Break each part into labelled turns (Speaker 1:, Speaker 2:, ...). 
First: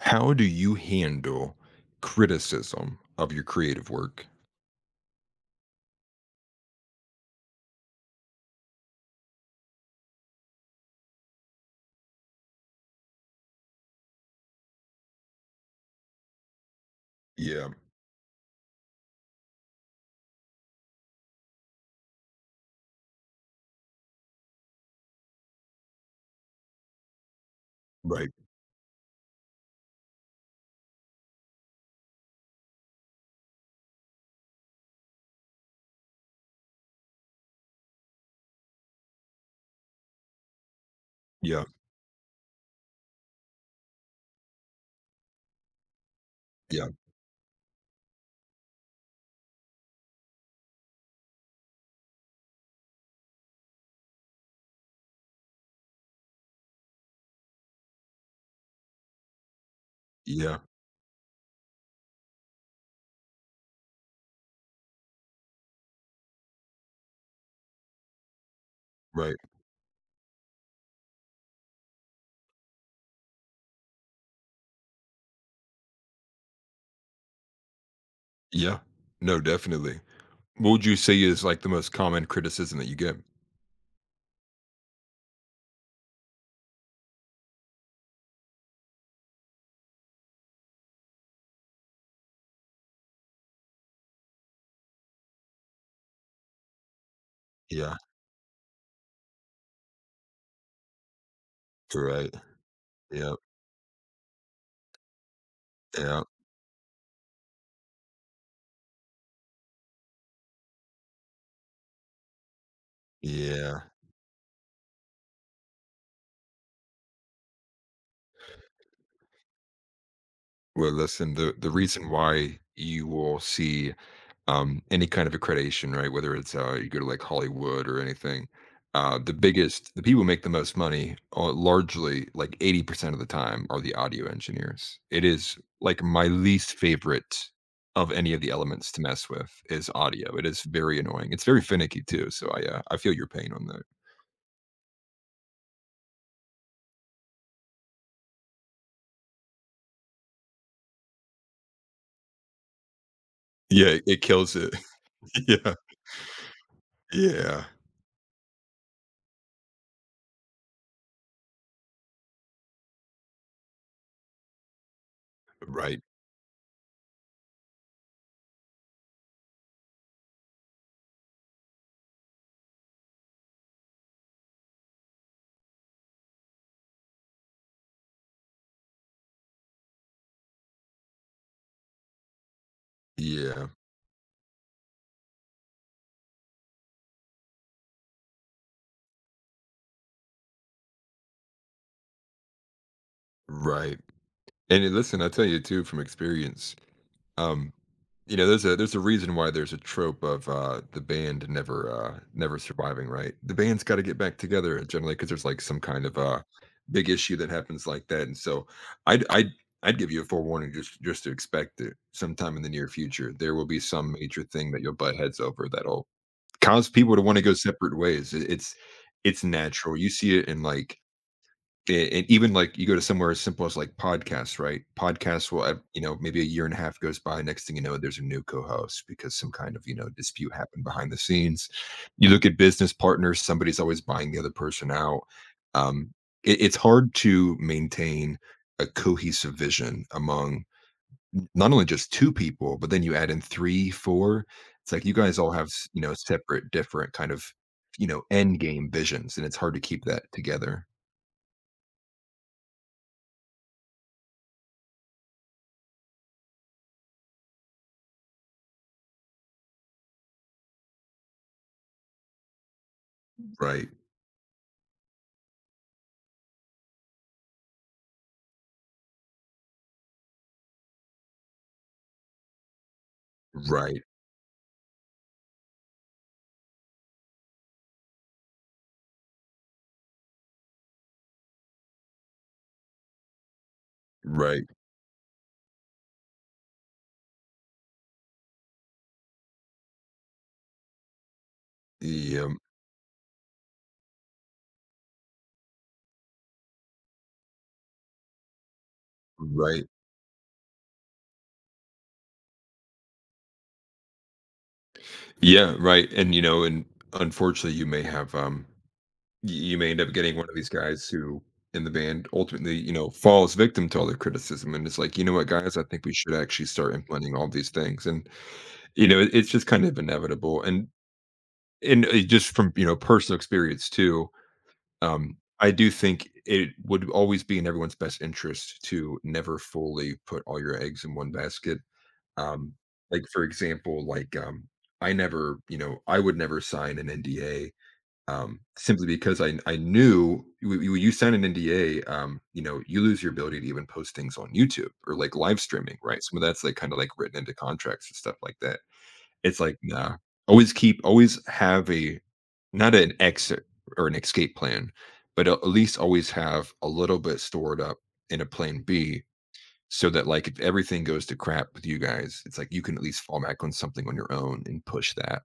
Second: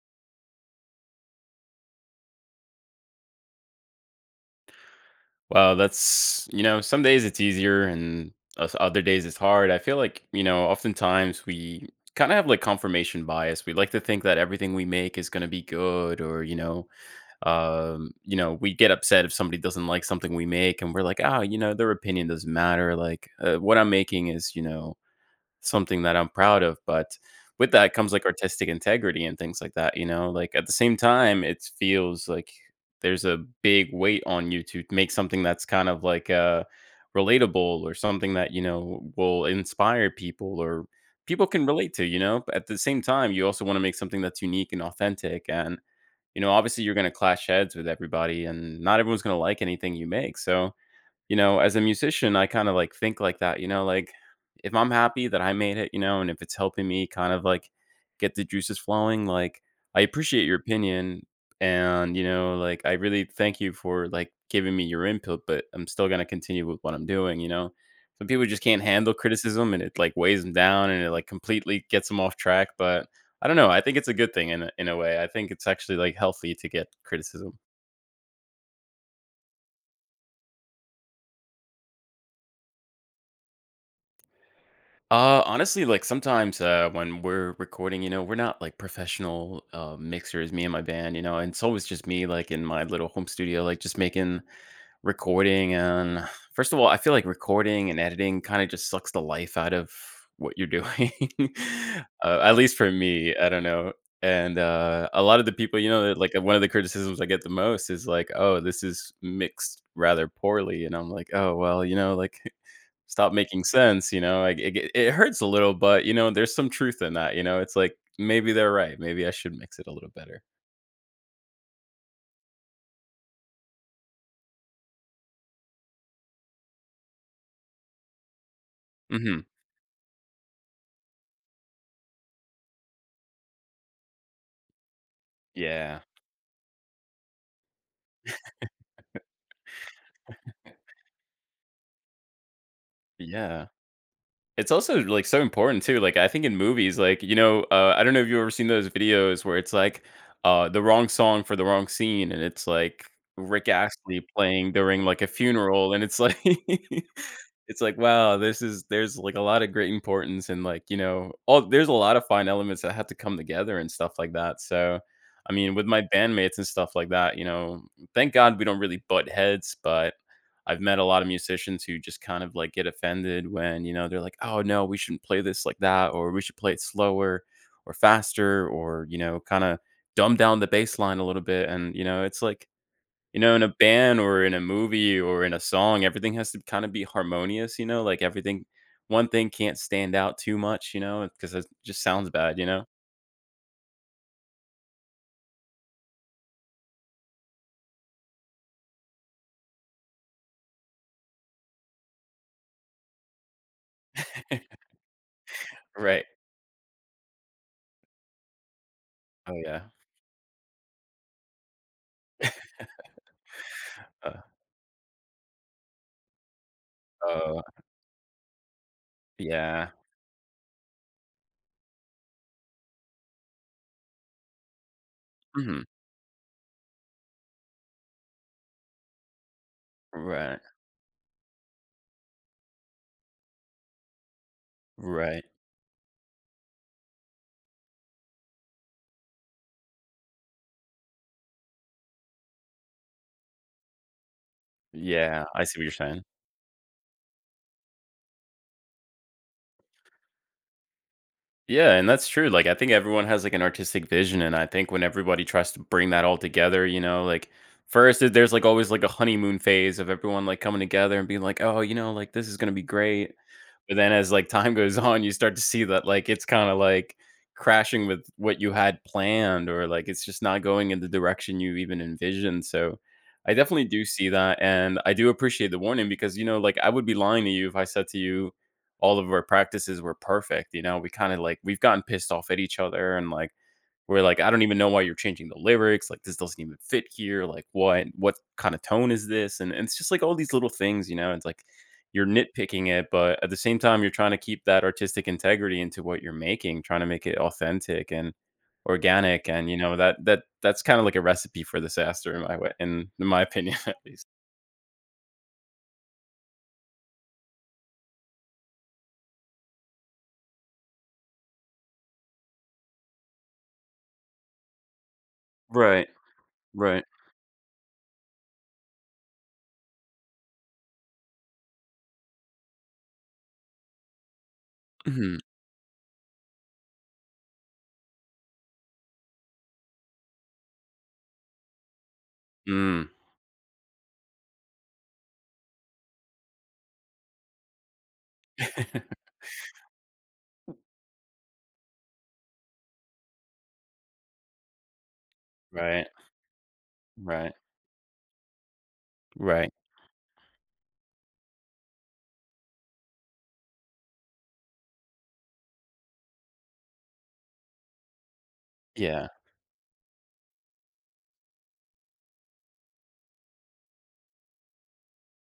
Speaker 1: How do you handle criticism of your creative work?
Speaker 2: Well, that's some days it's easier, and other days it's hard. I feel like, oftentimes we kind of have like confirmation bias. We like to think that everything we make is going to be good or,
Speaker 1: Yeah.
Speaker 2: we get upset if somebody doesn't like something we make, and we're like, "Ah, their opinion doesn't matter. Like what I'm making is, something that I'm proud of, but with that comes, like,
Speaker 1: Right.
Speaker 2: artistic integrity and things like that. Like, at the same time, it feels like there's a big weight on you to make something that's kind of, like, relatable or something that, will inspire people or people
Speaker 1: Yeah.
Speaker 2: can relate to. But at the same time, you also wanna make something that's unique and authentic, and, obviously,
Speaker 1: Yeah.
Speaker 2: you're gonna clash heads with everybody, and not everyone's gonna like anything you make, so as a musician, I kind of like think like that, like if I'm happy that I made it, and if it's helping me kind of like get the juices flowing, like I appreciate your
Speaker 1: Yeah.
Speaker 2: opinion and, like I really thank you for like giving me your input, but I'm still going to continue with what I'm doing. Some people just can't handle
Speaker 1: Right.
Speaker 2: criticism, and it like weighs them down and it like completely gets them off track. But I don't know, I think it's a good thing in a way. I think it's actually like healthy to get criticism.
Speaker 1: Yeah. No, definitely. What would you say is like the most common criticism that you get?
Speaker 2: Honestly, like sometimes when we're recording, we're not like professional mixers, me and my band, and it's always just me like in my little home studio, like just making recording. And first of all, I feel like recording
Speaker 1: Yeah.
Speaker 2: and editing kind of just sucks the life out of what you're doing,
Speaker 1: Right.
Speaker 2: at least for me.
Speaker 1: Yeah.
Speaker 2: I don't know. And a lot of the people, that,
Speaker 1: Yeah.
Speaker 2: like one of the criticisms I get the most is like, oh, this is mixed rather poorly. And I'm like, oh, well, like stop making
Speaker 1: Yeah.
Speaker 2: sense. Like, it hurts a little, but, there's some truth in that. It's like, maybe they're right, maybe I should mix it a little better.
Speaker 1: Well, listen, the reason why you will see any kind of accreditation, right? Whether it's you go to like Hollywood or anything, the
Speaker 2: Mhm.
Speaker 1: biggest, the people who make the most money, largely like 80% of the time, are the audio engineers. It is
Speaker 2: Yeah.
Speaker 1: like my least favorite of any of the elements to mess with is audio. It is very annoying. It's very finicky too. So I feel your pain on
Speaker 2: Yeah.
Speaker 1: that.
Speaker 2: It's also, like, so important too, like, I think in movies, like, I don't know if you've ever seen those videos where it's, like, the wrong song for the wrong scene, and it's, like, Rick
Speaker 1: Yeah,
Speaker 2: Astley
Speaker 1: it kills
Speaker 2: playing
Speaker 1: it.
Speaker 2: during, like, a
Speaker 1: Yeah,
Speaker 2: funeral, and it's, like,
Speaker 1: yeah,
Speaker 2: it's, like, wow, this is there's, like, a lot of great importance and, like, all there's a lot of fine elements that have to come together and stuff like that, so, I mean, with my
Speaker 1: right.
Speaker 2: bandmates and stuff like that, thank God we don't really butt heads. But I've met a lot of musicians who just kind of like get offended when, they're like, "Oh no, we shouldn't play this like that," or "We should play it slower or faster," or, kind of dumb down the bass line a little bit. And, it's like, in
Speaker 1: Yeah,
Speaker 2: a band or in a movie or in a song, everything has to kind of be harmonious, like everything, one thing can't stand out too much, because it just sounds bad.
Speaker 1: right. And listen, I tell you too from experience. Um, you know, there's a reason why there's a trope of the band never never surviving, right? The band's got to get back together generally because there's like some kind of
Speaker 2: Right.
Speaker 1: big issue that happens like that, and so I'd I'd
Speaker 2: Oh yeah.
Speaker 1: I'd give you a forewarning, just to expect that sometime in the near future there will be some
Speaker 2: Uh,
Speaker 1: major thing that you'll butt heads over that'll cause people to want to go
Speaker 2: oh
Speaker 1: separate ways. It's
Speaker 2: yeah.
Speaker 1: natural. You see it in like it even like you go to somewhere as simple as like podcasts, right?
Speaker 2: Mhm.
Speaker 1: You know, maybe a year and a half goes by. Next thing you know, there's a new co-host because some kind of, you know, dispute
Speaker 2: Right.
Speaker 1: happened behind the scenes. You look at business partners; somebody's always buying the other person out.
Speaker 2: Right.
Speaker 1: Um, it's hard to maintain a cohesive vision among not only just two people, but then you add in three, four. It's like you guys
Speaker 2: Yeah.
Speaker 1: all
Speaker 2: I
Speaker 1: have
Speaker 2: see what you're
Speaker 1: you know,
Speaker 2: saying.
Speaker 1: separate, different kind of you know end game visions, and it's hard to keep that together.
Speaker 2: Yeah, and that's true. Like I think everyone has like an artistic vision, and I think when everybody tries to bring that all together, like first there's like always like a honeymoon phase of everyone like coming together and being like, "Oh, like this is going to be great."
Speaker 1: Right.
Speaker 2: But then as like time goes on, you start to see that like it's kind of like crashing with what you had planned or like it's just not going in the direction you even envisioned. So I definitely
Speaker 1: Right.
Speaker 2: do see that, and I do appreciate the warning, because like I would be lying to you if I said to you all of our practices were perfect. We kind of like we've gotten pissed off at each other, and like we're like, I don't
Speaker 1: Right.
Speaker 2: even know why you're changing the lyrics, like this doesn't even fit here, like what kind of tone is this? And it's just like all these little things. It's like you're
Speaker 1: Yeah.
Speaker 2: nitpicking it, but at the same time, you're trying to keep that artistic integrity into what you're making, trying to make it authentic and organic, and you
Speaker 1: Right.
Speaker 2: know that's kind of like a recipe for disaster in my way, in my opinion, at least.
Speaker 1: Yeah. Right. And you know, and unfortunately, you may have you may end up getting one of these guys who in the band ultimately, you know, falls victim to all the criticism, and it's like, you know what, guys, I think
Speaker 2: Right,
Speaker 1: we should actually start
Speaker 2: right,
Speaker 1: implementing all these things, and you know, it's just kind of inevitable, and just from you know personal experience too, I do think it would always be in everyone's best interest to never fully put all your eggs in one basket. Um,
Speaker 2: mm.
Speaker 1: like, for example, like, I never, you know, I would never sign an NDA, simply because I knew when you sign an NDA, you know, you lose your ability to even post things on YouTube or, like, live streaming,
Speaker 2: Right,
Speaker 1: right? Some of that's, like, kinda, like, written
Speaker 2: right,
Speaker 1: into contracts and stuff like that. It's
Speaker 2: right,
Speaker 1: like, nah. Always have a not an exit or an escape plan, but a at least always have a little bit stored up in a plan B
Speaker 2: yeah.
Speaker 1: so that, like, if everything goes to crap with you guys, it's like you can at least fall back on something on your own and push that.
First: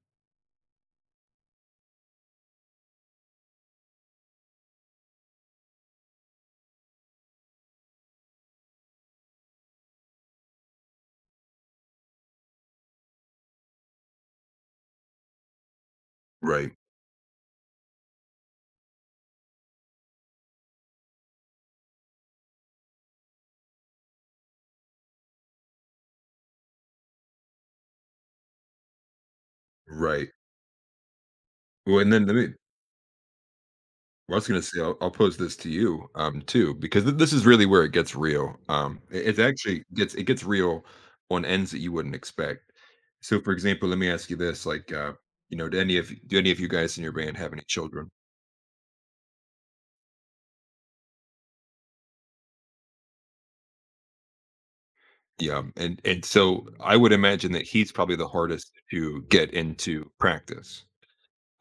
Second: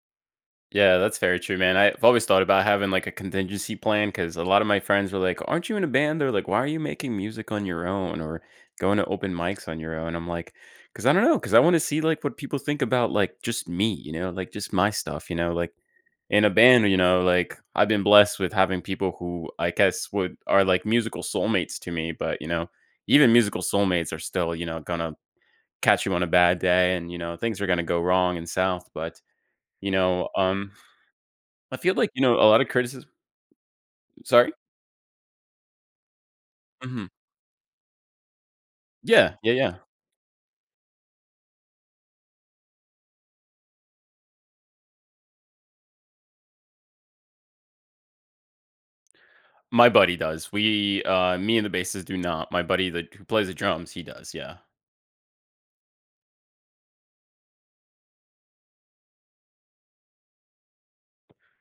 Speaker 2: Yeah, that's very true, man. I've always thought about having like a contingency plan, because a lot of my friends were like, "Aren't you in a band?" They're like, "Why are you making music on your own or going to open mics on your own?" I'm like, "Cause I don't know, cause I want to see like what people think about like just me, like just my stuff, like in a
Speaker 1: Right,
Speaker 2: band, like I've been blessed with having people who I guess would are like musical soulmates to me, but even musical soulmates are still, gonna catch you on a bad day, and things are gonna go wrong and south, but you know,
Speaker 1: right.
Speaker 2: um I feel
Speaker 1: Well,
Speaker 2: like,
Speaker 1: and then let
Speaker 2: a
Speaker 1: me
Speaker 2: lot of criticism
Speaker 1: Well, I was
Speaker 2: sorry?
Speaker 1: gonna say I'll pose this to you, too, because
Speaker 2: Mhm.
Speaker 1: this is really where it gets real. Um,
Speaker 2: Yeah,
Speaker 1: it, it
Speaker 2: yeah, yeah.
Speaker 1: actually gets it gets real on ends that you wouldn't expect. So, for example, let me ask you this: like, you know, do any of you guys in your band have any children?
Speaker 2: My buddy does. We, me and the bassist do not. My buddy that who plays the drums, he does, yeah.
Speaker 1: Yeah, and so I would imagine that he's probably the hardest to get into practice.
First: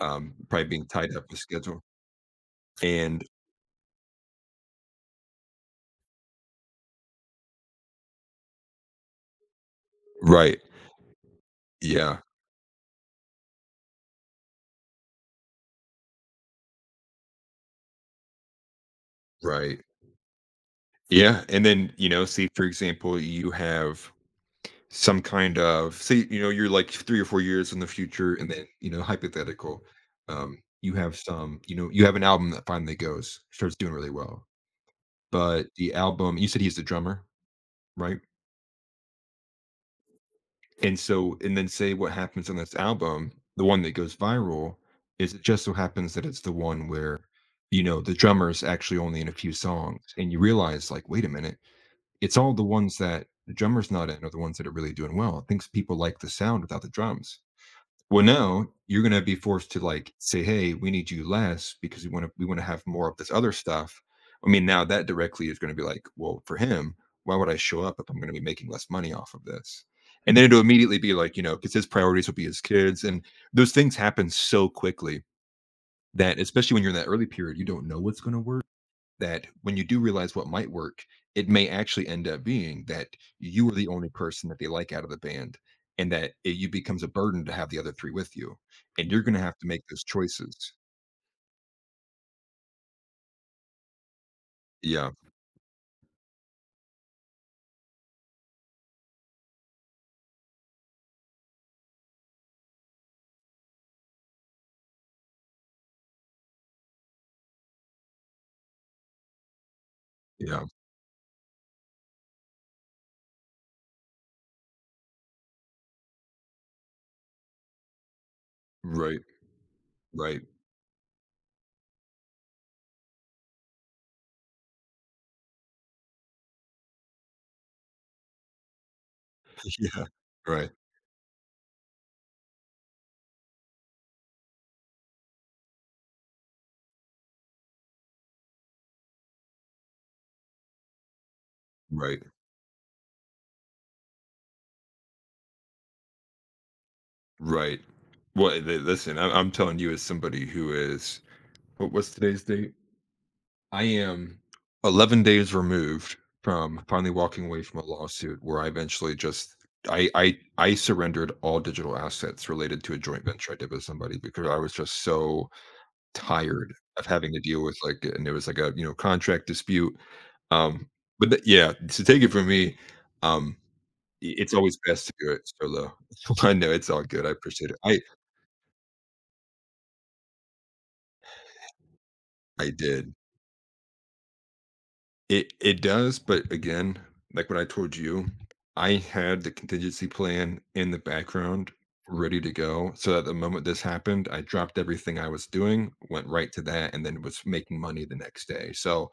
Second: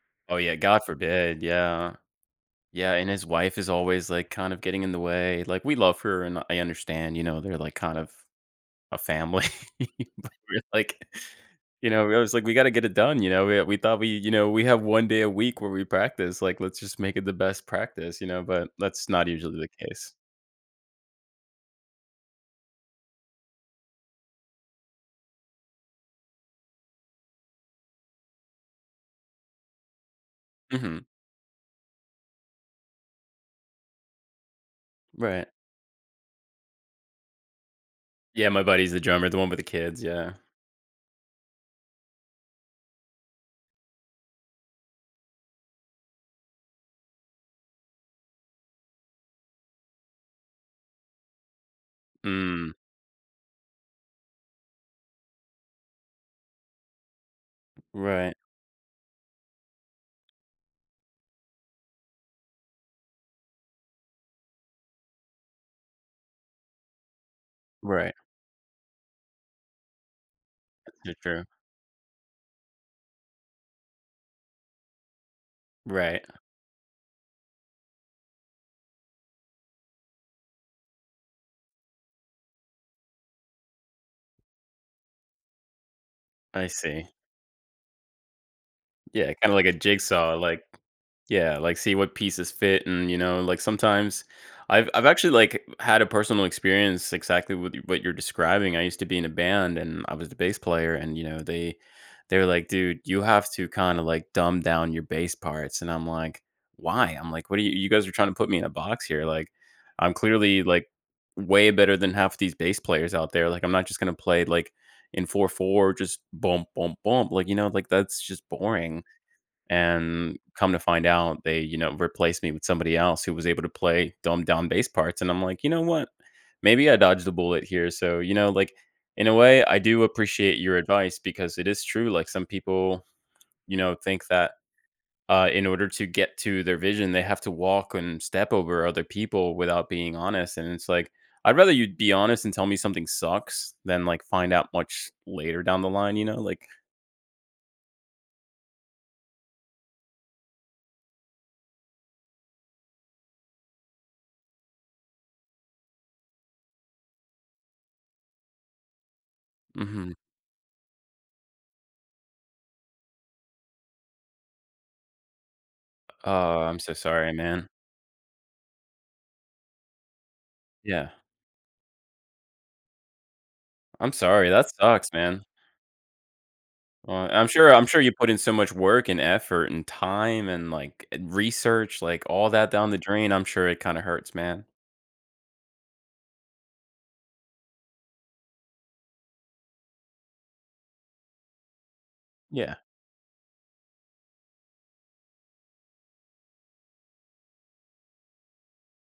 Speaker 2: Oh, yeah,
Speaker 1: Probably
Speaker 2: God
Speaker 1: being tied up with
Speaker 2: forbid,
Speaker 1: schedule.
Speaker 2: yeah. Yeah, and his
Speaker 1: And
Speaker 2: wife is always, like, kind of getting in the way. Like, we love her, and I understand, they're, like, kind of a family, but
Speaker 1: right.
Speaker 2: we're like, I
Speaker 1: Yeah.
Speaker 2: was like, "We gotta get it done," you know? We thought we have 1 day a week where we practice, like, let's just make it the best practice. But that's not usually the
Speaker 1: Right.
Speaker 2: case.
Speaker 1: Yeah. And then, you know, see, for example, you have some kind of say, you know, you're like 3 or 4 years in the future, and then, you know, hypothetical. You
Speaker 2: Mhm.
Speaker 1: have some, you know, you have an album that finally goes, starts doing really well.
Speaker 2: Right.
Speaker 1: But the album, you said he's the drummer, right?
Speaker 2: Yeah, my buddy's the drummer, the one with the kids, yeah.
Speaker 1: And so, and then say what happens on this album, the one that goes viral, is it just so happens that it's the one where, you know, the drummer's actually only in a few songs. And you realize, like, wait a minute, it's all the
Speaker 2: Mm.
Speaker 1: ones that the drummer's not in are the ones that are really doing well. It thinks people like the sound without the drums. Well,
Speaker 2: Right,
Speaker 1: no, you're gonna be forced to like say, "Hey, we need you less because we want to have more of this other stuff." I mean, now that directly is going to be like, well, for him, why would I show up if
Speaker 2: right.
Speaker 1: I'm going to be making less money off of this? And then it'll immediately
Speaker 2: So
Speaker 1: be like, you
Speaker 2: true.
Speaker 1: know, because his priorities will be his kids, and those things happen so quickly
Speaker 2: Right,
Speaker 1: that, especially when you're in that early period, you don't know what's going to work, that when you do realize what might work, it may actually end up being that you are the only person that they like out of the band and that it
Speaker 2: I
Speaker 1: you becomes
Speaker 2: see.
Speaker 1: a burden to have the other 3 with you, and you're
Speaker 2: Yeah,
Speaker 1: gonna
Speaker 2: kinda
Speaker 1: have
Speaker 2: like
Speaker 1: to
Speaker 2: a
Speaker 1: make those
Speaker 2: jigsaw, like
Speaker 1: choices.
Speaker 2: yeah, like, see what pieces fit, and, like, sometimes I've
Speaker 1: Yeah,
Speaker 2: actually, like, had a personal experience exactly with what you're describing. I used to be in a band and I was the bass player, and, they're like, "Dude, you have to kinda, like, dumb down your bass parts," and I'm like, "Why?" I'm like, "What are you guys are trying to put me in a box here, like, I'm clearly,
Speaker 1: yeah,
Speaker 2: like, way better than half these bass players out there, like, I'm not just gonna play, like, in 4/4, just bump, bump, bump, like, like, that's just boring."
Speaker 1: right,
Speaker 2: And
Speaker 1: right,
Speaker 2: come to find out, they, replaced me with somebody else who was able to play dumbed down bass parts. And I'm like, you know what? Maybe I dodged a bullet here. So, like in a way, I do
Speaker 1: yeah,
Speaker 2: appreciate
Speaker 1: right,
Speaker 2: your advice, because it is true. Like some people, think that in order to get to their vision, they have to walk and step over other people without being honest. And it's like, I'd rather you be
Speaker 1: right,
Speaker 2: honest and tell me something sucks than like find out much later down the line. Like,
Speaker 1: right. Well, li listen, I'm telling you as somebody who is, what what's today's date? I am 11 days removed from finally walking away from a lawsuit where I eventually just I
Speaker 2: hmm.
Speaker 1: I I surrendered all digital assets related to a joint venture I did with somebody because I was just so
Speaker 2: Oh,
Speaker 1: tired
Speaker 2: I'm so
Speaker 1: of
Speaker 2: sorry,
Speaker 1: having to deal
Speaker 2: man.
Speaker 1: with like, and it was like a you know contract dispute. Um
Speaker 2: Yeah.
Speaker 1: but yeah, to take it from me, um
Speaker 2: I'm sorry,
Speaker 1: it's
Speaker 2: that
Speaker 1: always best
Speaker 2: sucks,
Speaker 1: to do it
Speaker 2: man.
Speaker 1: solo. I know it's all good. I
Speaker 2: I'm
Speaker 1: appreciate
Speaker 2: sure
Speaker 1: it.
Speaker 2: I'm sure you put in so much work and effort and time and, like, research, like, all that
Speaker 1: I
Speaker 2: down the
Speaker 1: did.
Speaker 2: drain, I'm sure it kinda hurts, man.
Speaker 1: It does, but again, like what I told you, I had the contingency plan in the background ready to
Speaker 2: Yeah,
Speaker 1: go, so that the moment this happened, I dropped everything I was doing, went right to that, and then was making money the next day. So,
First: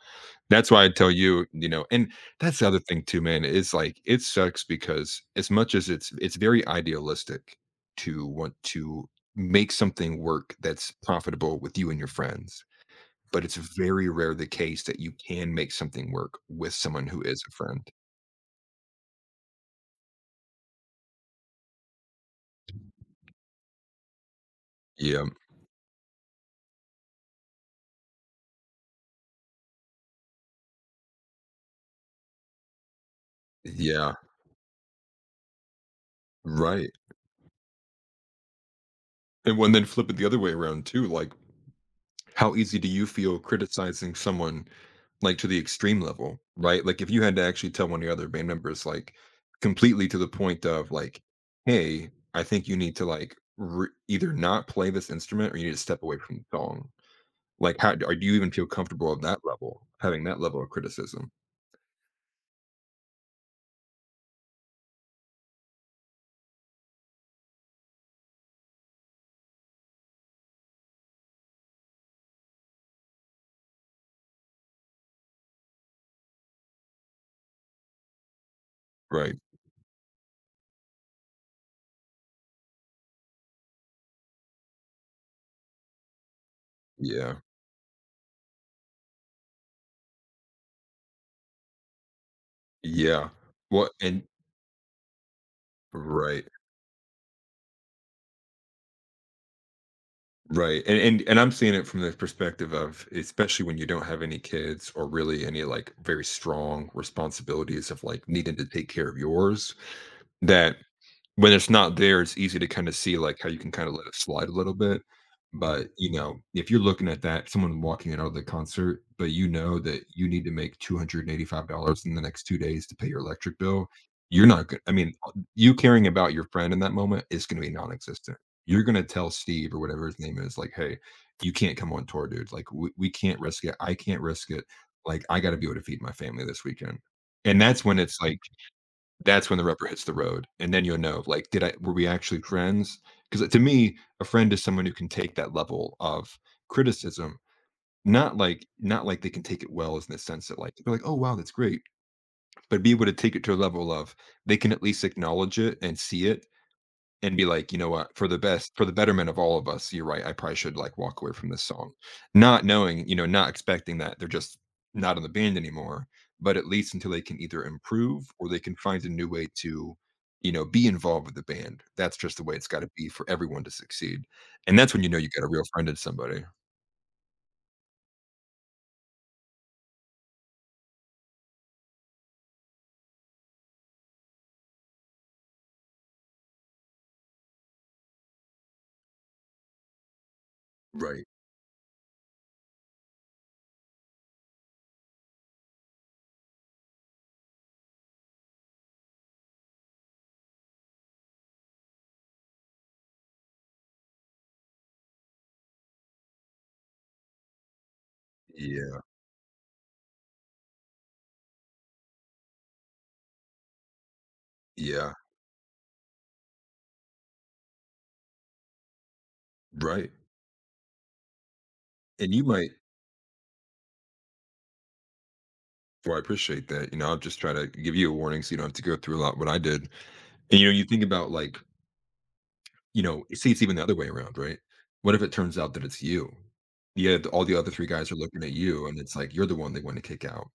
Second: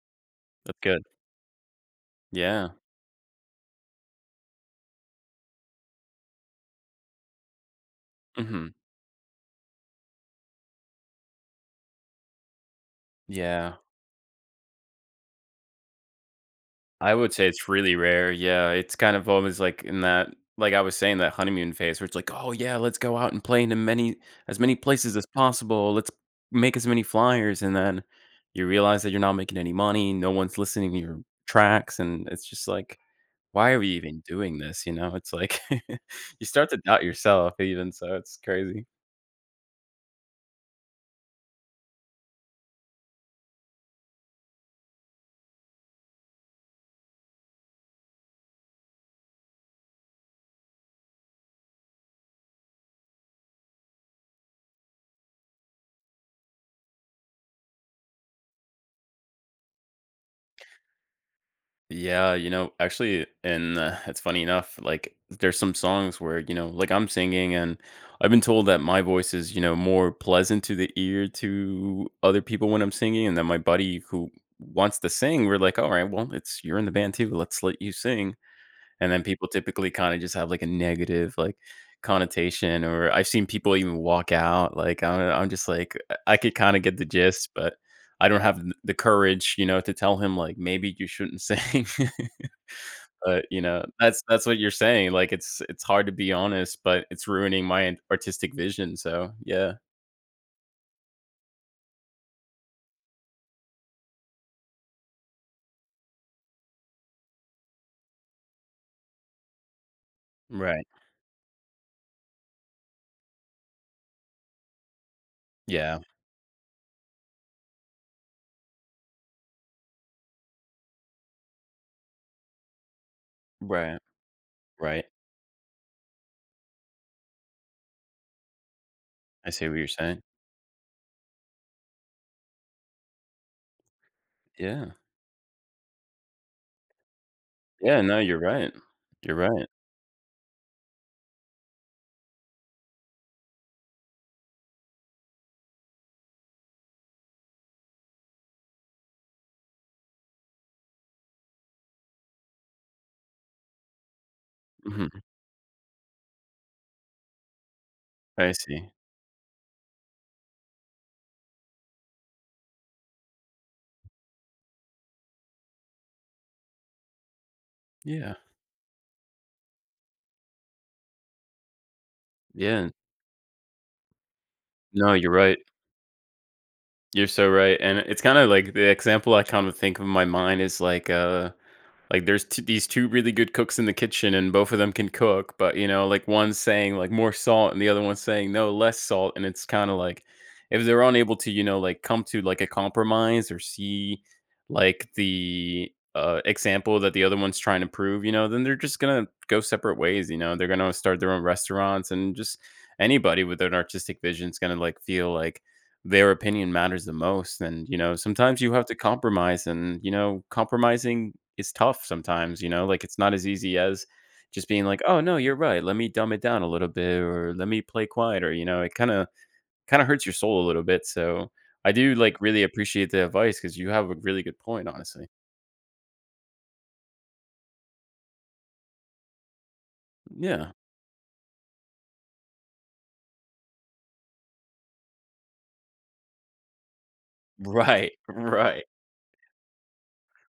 Speaker 1: that's
Speaker 2: that's
Speaker 1: why I
Speaker 2: good.
Speaker 1: tell you, you know, and that's the
Speaker 2: Yeah,
Speaker 1: other thing too, man, is like it sucks because as much as it's very idealistic to want
Speaker 2: mhm.
Speaker 1: to make something work that's profitable with you and your friends. But it's
Speaker 2: Yeah,
Speaker 1: very rare the case that you can make something work with someone
Speaker 2: I
Speaker 1: who
Speaker 2: would
Speaker 1: is
Speaker 2: say
Speaker 1: a
Speaker 2: it's
Speaker 1: friend.
Speaker 2: really rare, yeah, it's kind of always, like, in that like I was saying, that honeymoon phase where it's like, "Oh, yeah, let's go out and play in many as many places as
Speaker 1: Yeah,
Speaker 2: possible, let's make as many flyers," and then you realize that you're not making any money, no one's listening to your tracks, and it's just like why are we
Speaker 1: yeah,
Speaker 2: even doing this. It's like you start to
Speaker 1: right.
Speaker 2: doubt yourself even, so it's crazy.
Speaker 1: And when, then flip it the other way around too, like how easy do you feel criticizing someone like to the extreme level, right? Like if you had to actually tell one of your other band members like completely to the point of like, hey, I think you need to like either not play this instrument or you need to step away from the song. Like, how are do you even feel comfortable at that level, having that level of criticism?
Speaker 2: Yeah, actually, and it's funny enough, like there's some songs where, like I'm singing, and I've been told that my voice is, more pleasant to the ear to other people when I'm singing. And then my buddy who wants to sing, we're like, all right, well, it's you're in the band too. Let's let you sing. And then
Speaker 1: Right.
Speaker 2: people typically kinda just have, like, a negative, like, connotation, or I've seen people even walk out, like, I'm just like, I could kinda get the
Speaker 1: Yeah.
Speaker 2: gist, but I don't have th the courage, to tell him, like, "Maybe you shouldn't sing."
Speaker 1: Yeah.
Speaker 2: But,
Speaker 1: Well,
Speaker 2: that's
Speaker 1: and
Speaker 2: that's what you're saying, like, it's hard to be
Speaker 1: right,
Speaker 2: honest, but it's ruining my artistic vision, so, yeah.
Speaker 1: right, and and I'm seeing it from the perspective of especially when you don't have any kids or really any, like, very strong responsibilities of, like, needing to take care of yours, that
Speaker 2: Right.
Speaker 1: when it's not there, it's easy to kinda see, like, how you can kinda let it slide a little bit, but,
Speaker 2: Yeah.
Speaker 1: you know, if you're looking at that, someone walking out of the concert, but you know that you need to make $285 in the next 2 days to pay your electric bill,
Speaker 2: Right,
Speaker 1: you're not go I
Speaker 2: right.
Speaker 1: mean, you caring about your friend in that moment is gonna be non-existent. You're gonna tell
Speaker 2: I see
Speaker 1: Steve
Speaker 2: what
Speaker 1: or
Speaker 2: you're
Speaker 1: whatever his
Speaker 2: saying.
Speaker 1: name is, like, "Hey, you can't come on tour, dude. Like, we can't risk it. I can't risk it.
Speaker 2: Yeah.
Speaker 1: Like, I gotta be able to feed my family this weekend." And that's
Speaker 2: Yeah,
Speaker 1: when
Speaker 2: no,
Speaker 1: it's
Speaker 2: you're
Speaker 1: like
Speaker 2: right. You're
Speaker 1: that's when the
Speaker 2: right.
Speaker 1: rubber hits the road, and then you'll know, like, did I were we actually friends? Because to me, a friend is someone who can take that level of criticism, not like they can take it well as in the sense that, like, they're like, "Oh, wow, that's great," but be able to take it to a level of they can at least
Speaker 2: Mhm.
Speaker 1: acknowledge it and see it and be like, you know what, for the
Speaker 2: I
Speaker 1: best, for
Speaker 2: see.
Speaker 1: the betterment of all of us, you're right. I probably should like walk away from this song, not knowing, you know, not expecting that they're just not in the band anymore. But at least until they can either improve
Speaker 2: Yeah.
Speaker 1: or they can find a new way to, you know, be involved with the band. That's just the way it's got
Speaker 2: Yeah.
Speaker 1: to be for everyone to succeed. And that's when you
Speaker 2: No,
Speaker 1: know you
Speaker 2: you're
Speaker 1: got a
Speaker 2: right.
Speaker 1: real friend in somebody.
Speaker 2: You're so right, and it's kinda like the example I kind of think of in my mind is like there's t these two really good cooks in the kitchen and both of them can cook, but, like, one's saying, like, "More salt," and the other one's saying, "No, less salt," and it's kinda like if they're
Speaker 1: Right.
Speaker 2: unable to, like, come to, like, a compromise or see, like, the, example that the other one's trying to prove, then they're just gonna go separate ways. They're gonna start their own restaurants, and just anybody with an artistic vision is gonna, like, feel like their opinion matters the most. And sometimes you have to
Speaker 1: Yeah.
Speaker 2: compromise, and compromising is tough sometimes, like it's not as easy as just being like,
Speaker 1: Yeah.
Speaker 2: oh no, you're right, let me dumb it down a little bit or let me play quieter, it kind of
Speaker 1: Right.
Speaker 2: hurts your soul a little bit, so I do
Speaker 1: And
Speaker 2: like
Speaker 1: you
Speaker 2: really
Speaker 1: might,
Speaker 2: appreciate the advice, because you have a really good point, honestly.
Speaker 1: well, I appreciate that. You know, I'll just try to give you a warning so you don't have to go through a lot what I did. And, you
Speaker 2: Yeah,
Speaker 1: know, you think about like, you know, see, it's even the other way around, right? What if it turns out that it's you? Yeah, all the other three
Speaker 2: right,
Speaker 1: guys are looking at
Speaker 2: right,
Speaker 1: you, and it's like you're the one they want to kick out.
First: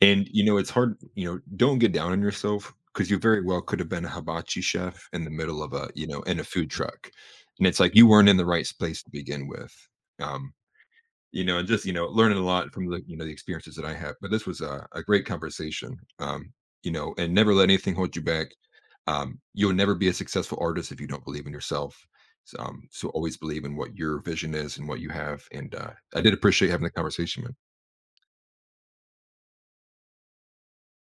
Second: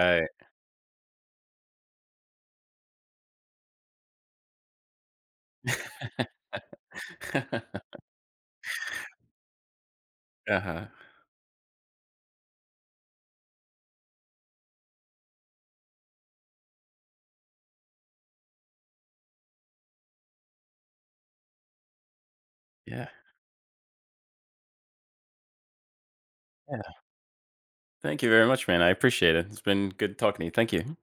Speaker 1: And you know, it's hard. You know, don't get down on yourself because you very well could have been a hibachi chef in the middle of a you know in a food truck, and it's like you weren't in the right place to begin with. Um,
Speaker 2: Uh-huh,
Speaker 1: you know, and just you know, learning a lot from the you know the experiences that I have. But this was a great conversation, you know, and never let anything hold you back. You'll never be a successful artist if you don't believe in yourself. So,
Speaker 2: yeah,
Speaker 1: so always believe in what your vision is and what you have. And I did appreciate
Speaker 2: yeah.
Speaker 1: having the conversation, man.
Speaker 2: Thank you very much, man, I appreciate it. It's been good talking to you. Thank you.